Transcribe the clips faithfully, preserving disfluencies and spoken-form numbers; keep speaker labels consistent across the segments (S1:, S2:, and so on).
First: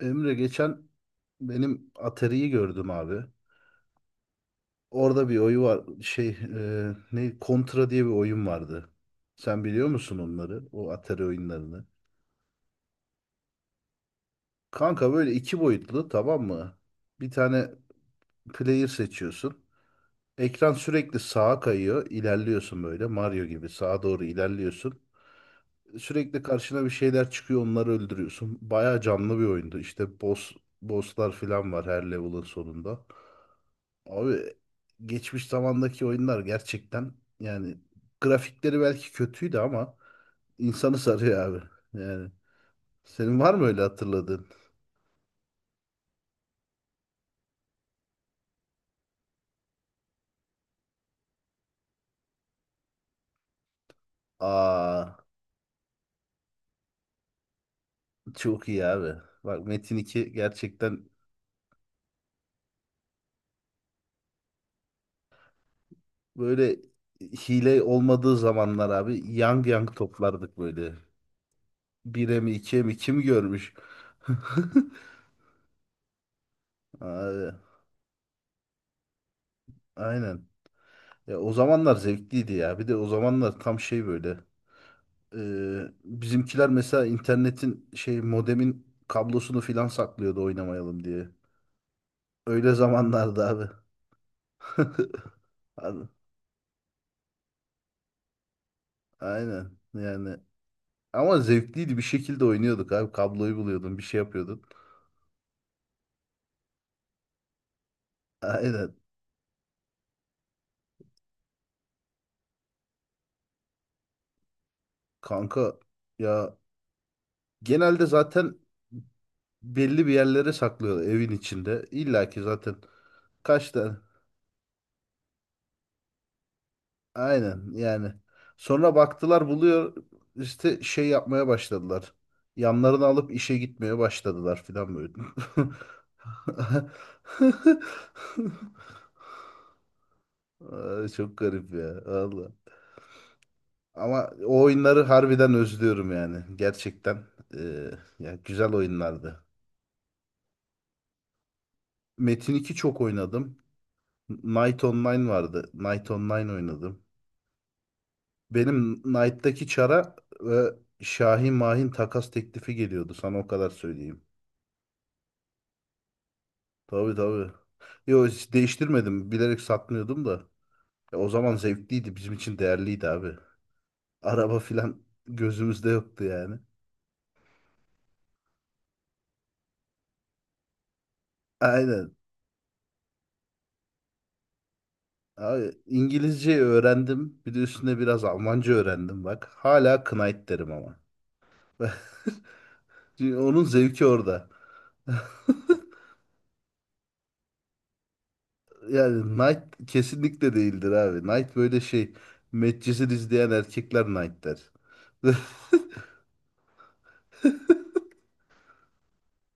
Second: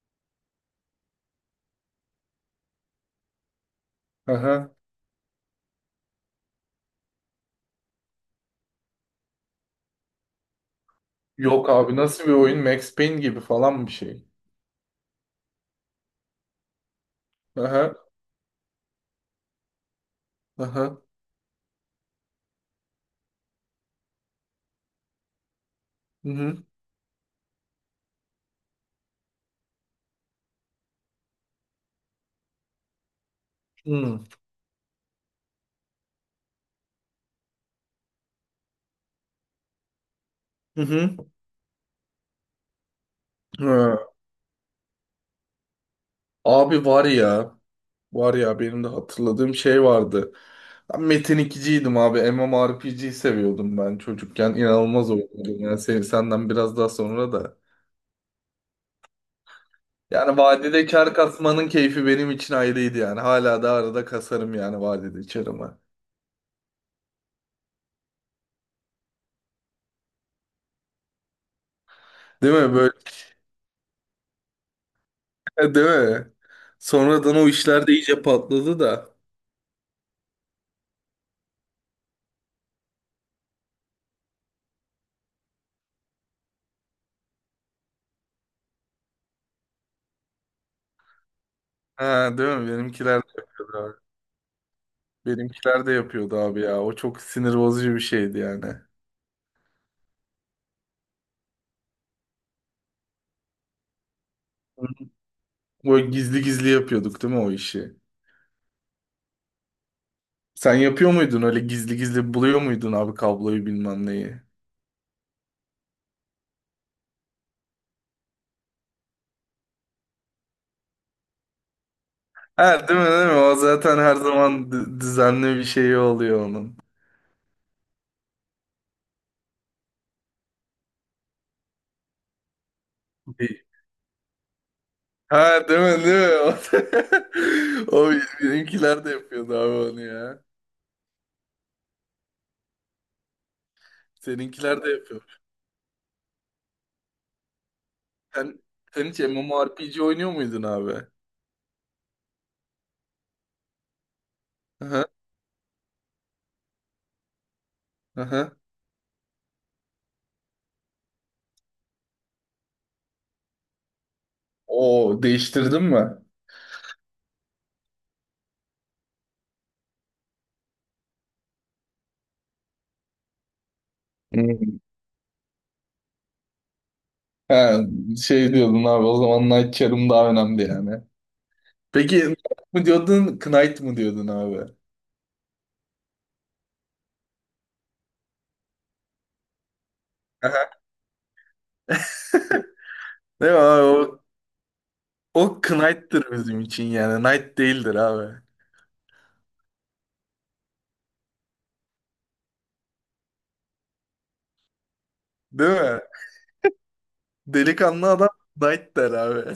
S1: Emre geçen benim Atari'yi gördüm abi.
S2: Aha.
S1: Orada bir oyu var. Şey e, ne Contra diye bir oyun vardı. Sen biliyor musun onları? O Atari
S2: Yok
S1: oyunlarını.
S2: abi nasıl bir oyun? Max Payne gibi falan bir şey.
S1: Kanka böyle iki boyutlu, tamam mı? Bir tane
S2: Aha.
S1: player seçiyorsun. Ekran
S2: Aha.
S1: sürekli sağa kayıyor. İlerliyorsun böyle, Mario gibi sağa doğru ilerliyorsun.
S2: Hı
S1: Sürekli
S2: hı.
S1: karşına bir şeyler çıkıyor, onları öldürüyorsun. Bayağı canlı bir oyundu. İşte boss bosslar falan var her level'ın sonunda.
S2: Hı hı.
S1: Abi geçmiş zamandaki oyunlar gerçekten, yani grafikleri belki kötüydü ama insanı
S2: Hı.
S1: sarıyor abi. Yani senin var mı öyle
S2: Ha.
S1: hatırladığın?
S2: Abi var ya. Var ya benim de hatırladığım şey vardı. Ben Metin ikiciydim abi. M M O R P G'yi seviyordum ben çocukken. İnanılmaz
S1: Aa,
S2: oynuyordum. Yani sen, senden biraz daha sonra da.
S1: çok iyi abi. Bak, Metin iki
S2: Yani vadide
S1: gerçekten
S2: kar kasmanın keyfi benim için ayrıydı yani. Hala da arada kasarım yani vadide karımı.
S1: böyle hile olmadığı zamanlar abi yang yang toplardık böyle. bire mi
S2: Değil mi?
S1: ikiye
S2: Böyle,
S1: mi kim görmüş?
S2: değil mi? Sonradan o
S1: Abi
S2: işler de iyice patladı da.
S1: aynen. Ya o zamanlar zevkliydi ya. Bir de o zamanlar tam şey böyle. Ee, bizimkiler mesela internetin şey, modemin kablosunu filan saklıyordu oynamayalım diye.
S2: Ha, değil mi?
S1: Öyle
S2: Benimkiler de
S1: zamanlardı abi.
S2: yapıyordu abi. Benimkiler de
S1: Abi,
S2: yapıyordu abi ya. O çok sinir bozucu bir şeydi yani.
S1: aynen yani. Ama zevkliydi, bir şekilde oynuyorduk abi. Kabloyu buluyordun, bir şey yapıyordun.
S2: Böyle gizli gizli yapıyorduk değil mi o işi?
S1: Aynen
S2: Sen yapıyor muydun öyle gizli gizli buluyor muydun abi kabloyu bilmem neyi?
S1: kanka, ya genelde zaten belli bir yerlere saklıyorlar evin içinde. İlla ki zaten
S2: Ha değil mi değil mi? O
S1: kaç tane.
S2: zaten her zaman d- düzenli bir şey oluyor onun.
S1: Aynen yani. Sonra baktılar buluyor, işte şey yapmaya başladılar. Yanlarını alıp işe
S2: Bir-
S1: gitmeye başladılar filan böyle.
S2: Ha değil mi değil mi? O, o benimkiler de yapıyordu abi onu ya.
S1: Ay, çok garip ya valla. Ama o
S2: Seninkiler de
S1: oyunları
S2: yapıyor.
S1: harbiden özlüyorum yani. Gerçekten eee, ya
S2: Sen,
S1: güzel
S2: sen hiç
S1: oyunlardı.
S2: MMORPG oynuyor muydun abi?
S1: Metin iki çok oynadım. Knight
S2: Aha,
S1: Online vardı. Knight Online oynadım.
S2: aha.
S1: Benim Knight'taki çara ve Şahin Mahin takas teklifi geliyordu. Sana o kadar söyleyeyim.
S2: O değiştirdin mi?
S1: Tabii tabii. Yo, hiç değiştirmedim. Bilerek satmıyordum da. Ya, o zaman zevkliydi. Bizim için değerliydi abi. Araba
S2: Hmm.
S1: filan gözümüzde yoktu yani.
S2: Ha, şey diyordun abi o zaman Night Charm daha önemli yani.
S1: Aynen.
S2: Peki Knight mı diyordun Knight mı diyordun abi?
S1: Abi İngilizce öğrendim. Bir de üstüne biraz Almanca öğrendim bak. Hala Knight derim
S2: Aha.
S1: ama. Çünkü
S2: Değil mi
S1: onun
S2: abi
S1: zevki
S2: o,
S1: orada.
S2: o Knight'tır bizim için yani Knight değildir abi.
S1: Yani Knight kesinlikle değildir abi. Knight böyle şey. Medcezir izleyen erkekler Knight der.
S2: Değil mi? Delikanlı adam Knight der abi.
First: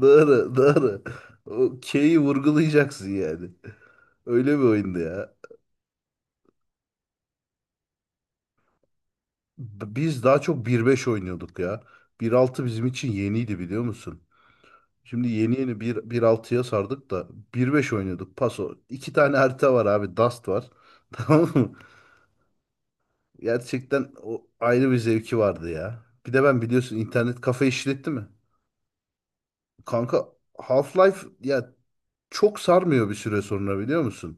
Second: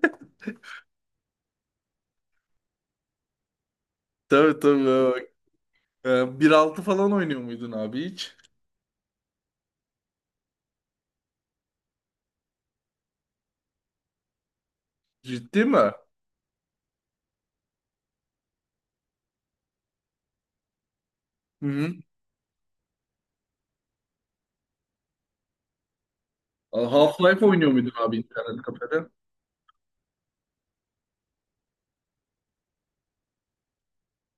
S1: Doğru, doğru. O K'yi vurgulayacaksın yani. Öyle
S2: Tabii
S1: bir
S2: tabii,
S1: oyundu
S2: abi.
S1: ya.
S2: Ee, bir altı falan oynuyor muydun abi hiç?
S1: Biz daha çok bir beş oynuyorduk ya. Bir altı bizim için yeniydi, biliyor musun? Şimdi yeni
S2: Ciddi mi?
S1: yeni
S2: Hı
S1: bir 1.6'ya sardık da bir beş oynuyorduk. Paso. İki tane harita var abi. Dust var. Tamam mı?
S2: hı.
S1: Gerçekten o ayrı bir zevki vardı ya. Bir de ben biliyorsun internet
S2: Half-Life
S1: kafe
S2: oynuyor muydun
S1: işletti
S2: abi
S1: mi?
S2: internet kafede?
S1: Kanka Half-Life ya çok sarmıyor bir süre sonra, biliyor musun?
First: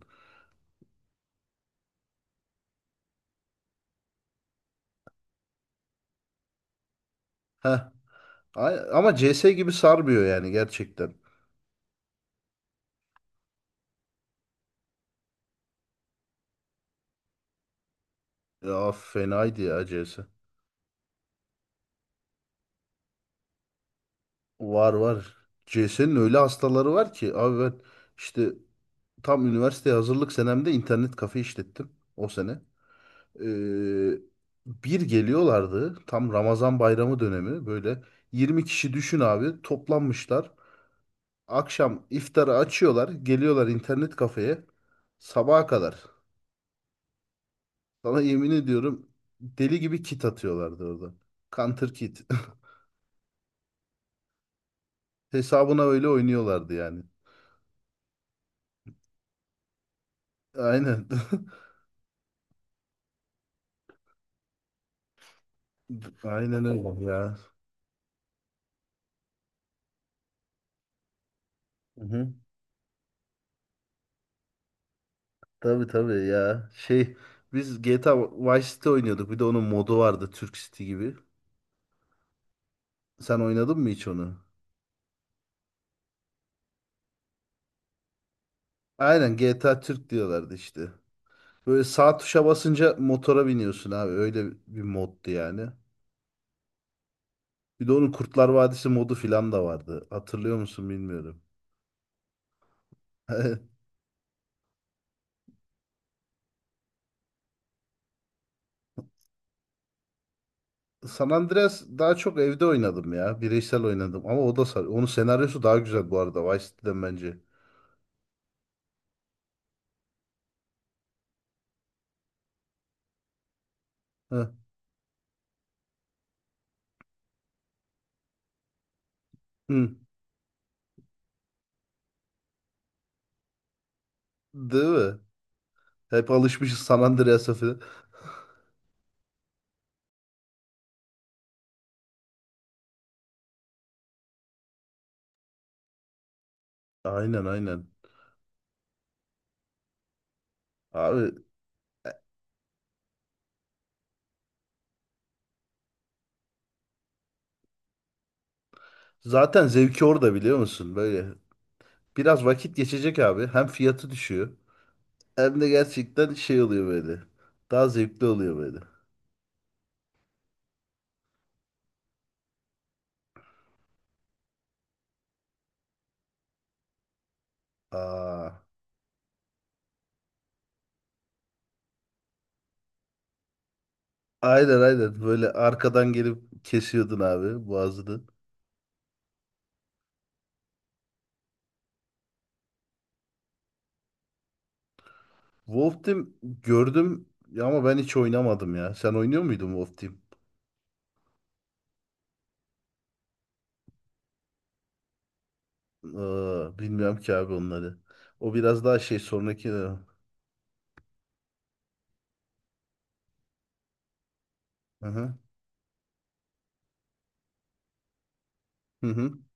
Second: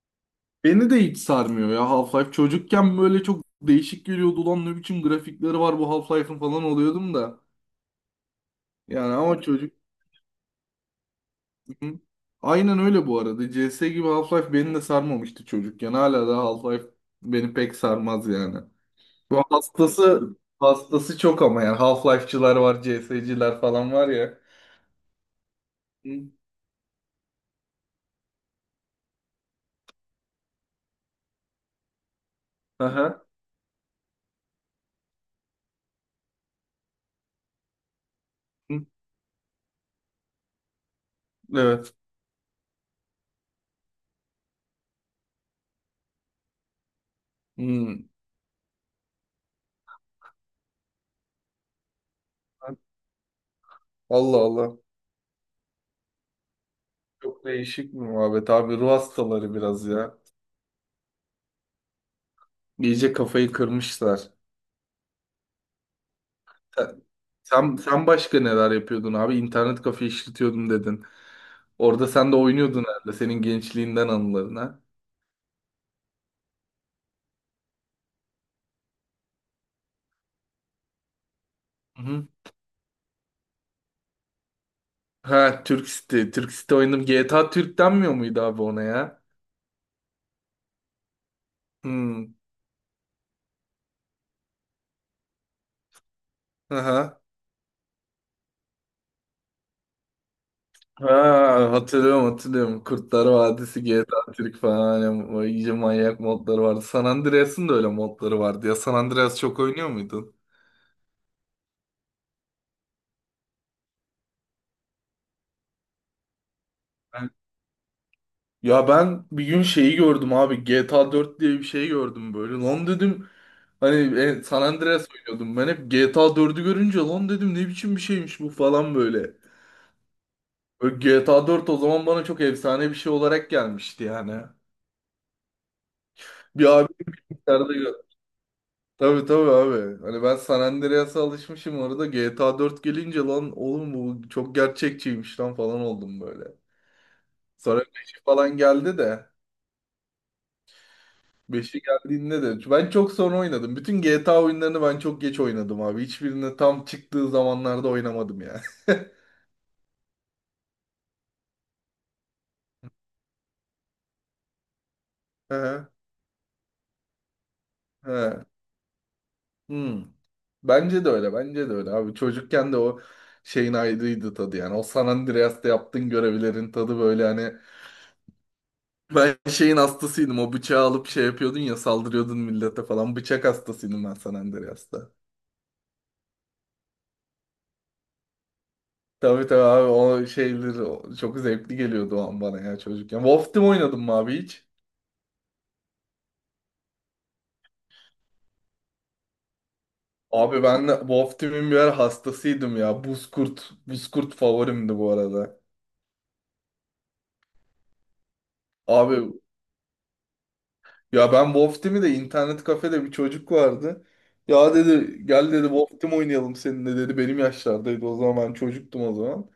S2: Beni de hiç sarmıyor ya Half-Life. Çocukken böyle çok değişik geliyordu. Ulan ne biçim grafikleri var bu Half-Life'ın falan oluyordum da.
S1: Heh. A-
S2: Yani
S1: Ama
S2: ama
S1: C S gibi
S2: çocuk...
S1: sarmıyor yani gerçekten.
S2: Hı. Aynen öyle bu arada. C S gibi Half-Life beni de sarmamıştı çocukken. Hala da Half-Life beni pek sarmaz yani.
S1: Ya
S2: Bu
S1: fenaydı ya C S.
S2: hastası hastası çok ama yani Half-Life'çılar var, C CS'ciler falan var ya.
S1: Var var. C S'nin
S2: Hı.
S1: öyle hastaları var ki abi, ben işte tam üniversiteye hazırlık senemde internet kafe işlettim o sene.
S2: Aha.
S1: Ee, bir geliyorlardı tam Ramazan bayramı dönemi, böyle yirmi
S2: Hı.
S1: kişi düşün abi, toplanmışlar.
S2: Evet.
S1: Akşam iftarı açıyorlar, geliyorlar internet kafeye sabaha kadar.
S2: Hı.
S1: Sana yemin ediyorum, deli gibi kit atıyorlardı orada. Counter kit.
S2: Allah Allah.
S1: Hesabına öyle oynuyorlardı yani.
S2: Çok değişik bir muhabbet abi. Ruh hastaları biraz ya.
S1: Aynen.
S2: İyice kafayı kırmışlar.
S1: Aynen öyle ya.
S2: Sen, sen başka neler yapıyordun abi? İnternet kafe işletiyordum dedin.
S1: Hı
S2: Orada sen
S1: hı.
S2: de oynuyordun herhalde senin gençliğinden anıların ha.
S1: Tabii tabii ya. Şey, biz G T A Vice City oynuyorduk. Bir de onun modu vardı, Türk City gibi.
S2: Hı hı.
S1: Sen oynadın mı hiç onu?
S2: Ha Türk City. Türk City oynadım. G T A Türk denmiyor muydu abi ona ya?
S1: Aynen, G T A Türk diyorlardı işte. Böyle sağ
S2: Hmm.
S1: tuşa basınca motora biniyorsun abi. Öyle bir moddu yani.
S2: Aha.
S1: Bir de onun Kurtlar Vadisi modu filan da vardı. Hatırlıyor musun bilmiyorum.
S2: Ha, hatırlıyorum hatırlıyorum. Kurtlar Vadisi, G T A Türk falan. Yani, o iyice manyak modları vardı. San Andreas'ın da öyle modları vardı ya. San Andreas çok oynuyor muydun?
S1: San Andreas daha çok evde oynadım ya. Bireysel oynadım ama o da sar. Onun senaryosu daha güzel bu arada Vice City'den bence.
S2: Ya ben bir gün şeyi gördüm abi. G T A dört diye bir şey gördüm böyle. Lan dedim hani e,
S1: Heh.
S2: San Andreas oynuyordum. Ben hep G T A dördü görünce lan dedim ne biçim bir şeymiş bu falan böyle.
S1: Hı.
S2: Böyle G T A dört o zaman bana çok efsane bir şey olarak gelmişti yani.
S1: Değil mi? Hep
S2: Bir
S1: alışmışız
S2: abi
S1: San Andreas'a
S2: içeride
S1: falan.
S2: gör- Tabii tabii abi. Hani ben San Andreas'a alışmışım orada G T A dört gelince lan oğlum bu çok gerçekçiymiş lan falan oldum böyle.
S1: Aynen
S2: Sonra
S1: aynen.
S2: beş falan geldi de.
S1: Abi
S2: Beşi geldiğinde de ben çok sonra oynadım. Bütün G T A oyunlarını ben çok geç oynadım abi. Hiçbirini tam çıktığı zamanlarda oynamadım ya.
S1: zaten zevki orada, biliyor musun? Böyle biraz vakit geçecek abi. Hem fiyatı düşüyor hem de
S2: He,
S1: gerçekten şey oluyor böyle. Daha zevkli
S2: he.
S1: oluyor böyle.
S2: Hmm. Bence de öyle. Bence de öyle abi. Çocukken de o şeyin ayrıydı tadı yani. O San Andreas'ta yaptığın görevlerin tadı böyle hani
S1: Aa,
S2: ben şeyin hastasıydım. O bıçağı alıp şey yapıyordun ya saldırıyordun millete falan. Bıçak hastasıydım ben San
S1: aynen
S2: Andreas'ta.
S1: aynen. Böyle arkadan gelip kesiyordun abi boğazını.
S2: Tabii tabii abi o şeyler o- çok zevkli geliyordu o an bana ya çocukken. Wolf Team oynadım mı abi hiç?
S1: Wolf Team gördüm ya, ama ben hiç oynamadım ya. Sen oynuyor muydun Wolf Team?
S2: Abi ben de Wolf Team'in birer hastasıydım ya. Buzkurt, Buzkurt favorimdi bu arada.
S1: Aa, bilmiyorum ki abi onları. O biraz daha
S2: Abi
S1: şey sonraki... Hı
S2: ya ben Wolf Team'i de internet kafede bir çocuk vardı. Ya dedi
S1: hı.
S2: gel dedi Wolf Team oynayalım seninle dedi. Benim yaşlardaydı o zaman ben çocuktum
S1: Hı
S2: o
S1: hı.
S2: zaman.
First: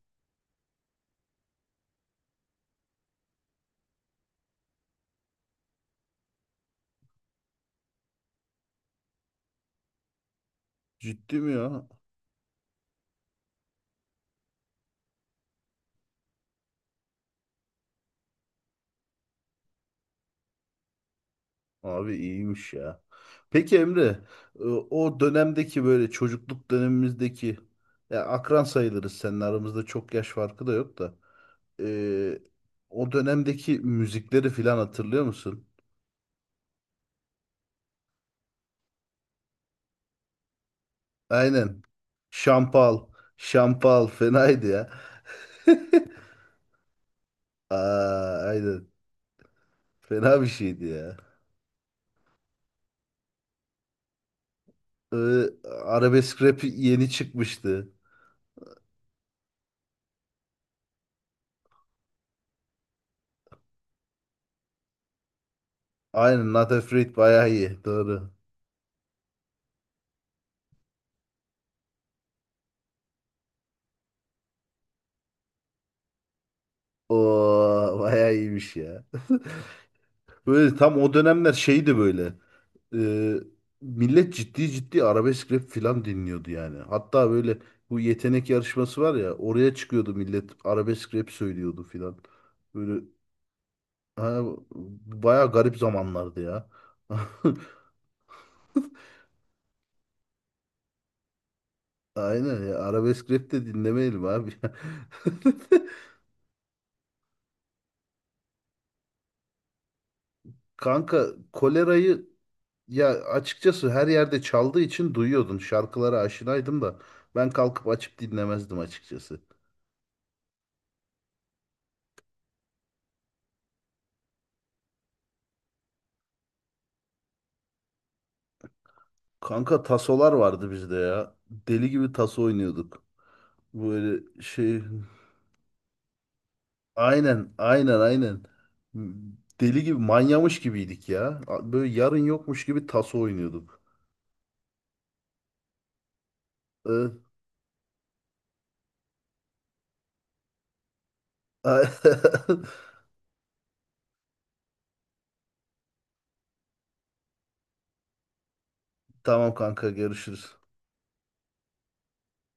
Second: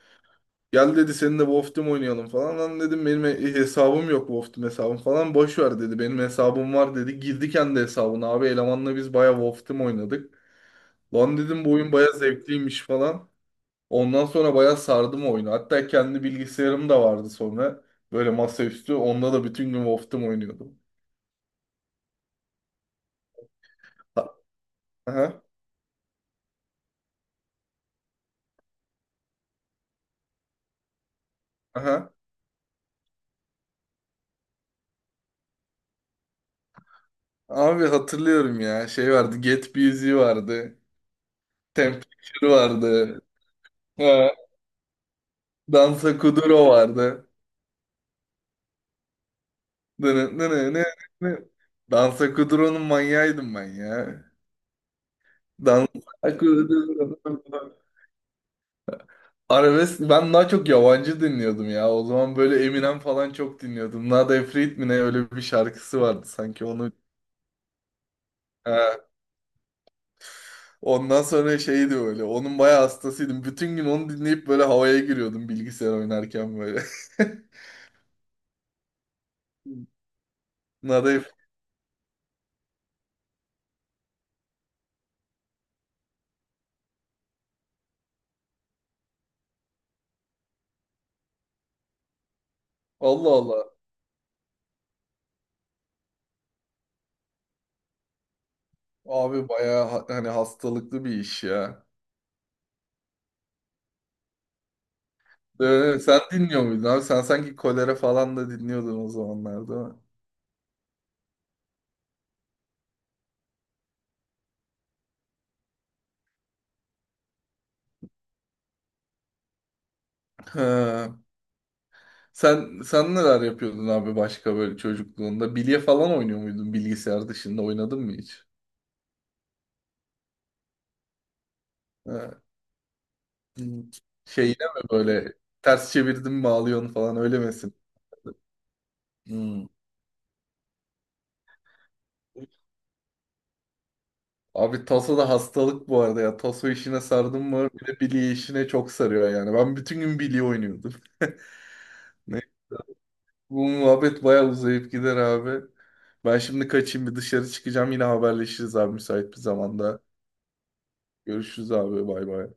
S2: Gel dedi seninle Wolf Team oynayalım falan. Lan dedim benim he- hesabım yok Wolf Team hesabım falan. Boş ver dedi benim hesabım var dedi. Girdi kendi hesabına abi elemanla biz baya Wolf Team oynadık.
S1: Ciddi
S2: Lan
S1: mi
S2: dedim
S1: ya?
S2: bu oyun baya zevkliymiş falan. Ondan sonra bayağı sardım oyunu. Hatta kendi bilgisayarım da vardı sonra. Böyle masaüstü. Onda da bütün gün Wolf'tum oynuyordum.
S1: Abi iyiymiş ya. Peki Emre,
S2: Ha-
S1: e, o
S2: Aha,
S1: dönemdeki böyle çocukluk dönemimizdeki, ya akran sayılırız, senin aramızda çok yaş farkı da yok da.
S2: aha.
S1: E, o dönemdeki müzikleri filan hatırlıyor musun?
S2: Abi hatırlıyorum ya. Şey vardı. Get Busy vardı.
S1: Aynen.
S2: Temperature
S1: Şampal,
S2: vardı.
S1: şampal
S2: Ha.
S1: fenaydı ya.
S2: Dansa Kuduro vardı.
S1: Aa, aynen.
S2: Dını,
S1: Fena bir
S2: dını,
S1: şeydi
S2: nı,
S1: ya.
S2: nı. Dansa Kuduro'nun manyağıydım ben ya.
S1: E,
S2: Dansa
S1: arabesk rap
S2: Kuduro.
S1: yeni çıkmıştı.
S2: Arabesk ben daha çok yabancı dinliyordum ya. O zaman böyle Eminem falan çok dinliyordum. Nada Efrit mi ne öyle bir şarkısı vardı
S1: Aynen,
S2: sanki
S1: Not
S2: onu.
S1: Afraid bayağı iyi. Doğru.
S2: He. Ondan sonra şeydi böyle. Onun bayağı hastasıydım. Bütün gün onu dinleyip böyle havaya giriyordum bilgisayar oynarken böyle.
S1: Oo, bayağı iyiymiş ya. Böyle tam
S2: Nada
S1: o
S2: Efrit.
S1: dönemler şeydi böyle. e, millet ciddi ciddi arabesk rap filan dinliyordu yani. Hatta böyle bu yetenek yarışması var ya, oraya çıkıyordu millet arabesk rap söylüyordu filan. Böyle
S2: Allah Allah.
S1: ha, baya garip zamanlardı ya.
S2: Abi bayağı ha- hani hastalıklı bir iş ya.
S1: Aynen ya, arabesk rap de dinlemeyelim abi.
S2: Ee, sen dinliyor muydun abi? Sen sanki kolera falan da dinliyordun o zamanlarda.
S1: Kanka kolerayı ya, açıkçası her yerde çaldığı için duyuyordun. Şarkılara aşinaydım da ben kalkıp açıp dinlemezdim açıkçası.
S2: Ha. Sen sen neler yapıyordun abi başka böyle çocukluğunda? Bilye falan oynuyor muydun bilgisayar dışında? Oynadın mı hiç?
S1: Kanka tasolar vardı bizde ya. Deli gibi
S2: Ha.
S1: taso oynuyorduk.
S2: Hmm.
S1: Böyle
S2: Şey mi
S1: şey...
S2: böyle ters çevirdim mi ağlıyorsun falan öyle
S1: Aynen,
S2: misin?
S1: aynen, aynen.
S2: Hmm.
S1: Deli gibi, manyamış gibiydik ya. Böyle yarın yokmuş gibi taso oynuyorduk.
S2: Abi taso da hastalık bu arada ya. Taso işine
S1: Ee,
S2: sardım mı bir de bilye işine çok sarıyor yani. Ben bütün gün bilye oynuyordum. Ne? Bu muhabbet bayağı uzayıp gider abi. Ben şimdi kaçayım bir dışarı çıkacağım. Yine haberleşiriz abi müsait bir
S1: Tamam kanka,
S2: zamanda.
S1: görüşürüz.
S2: Görüşürüz abi bay bay.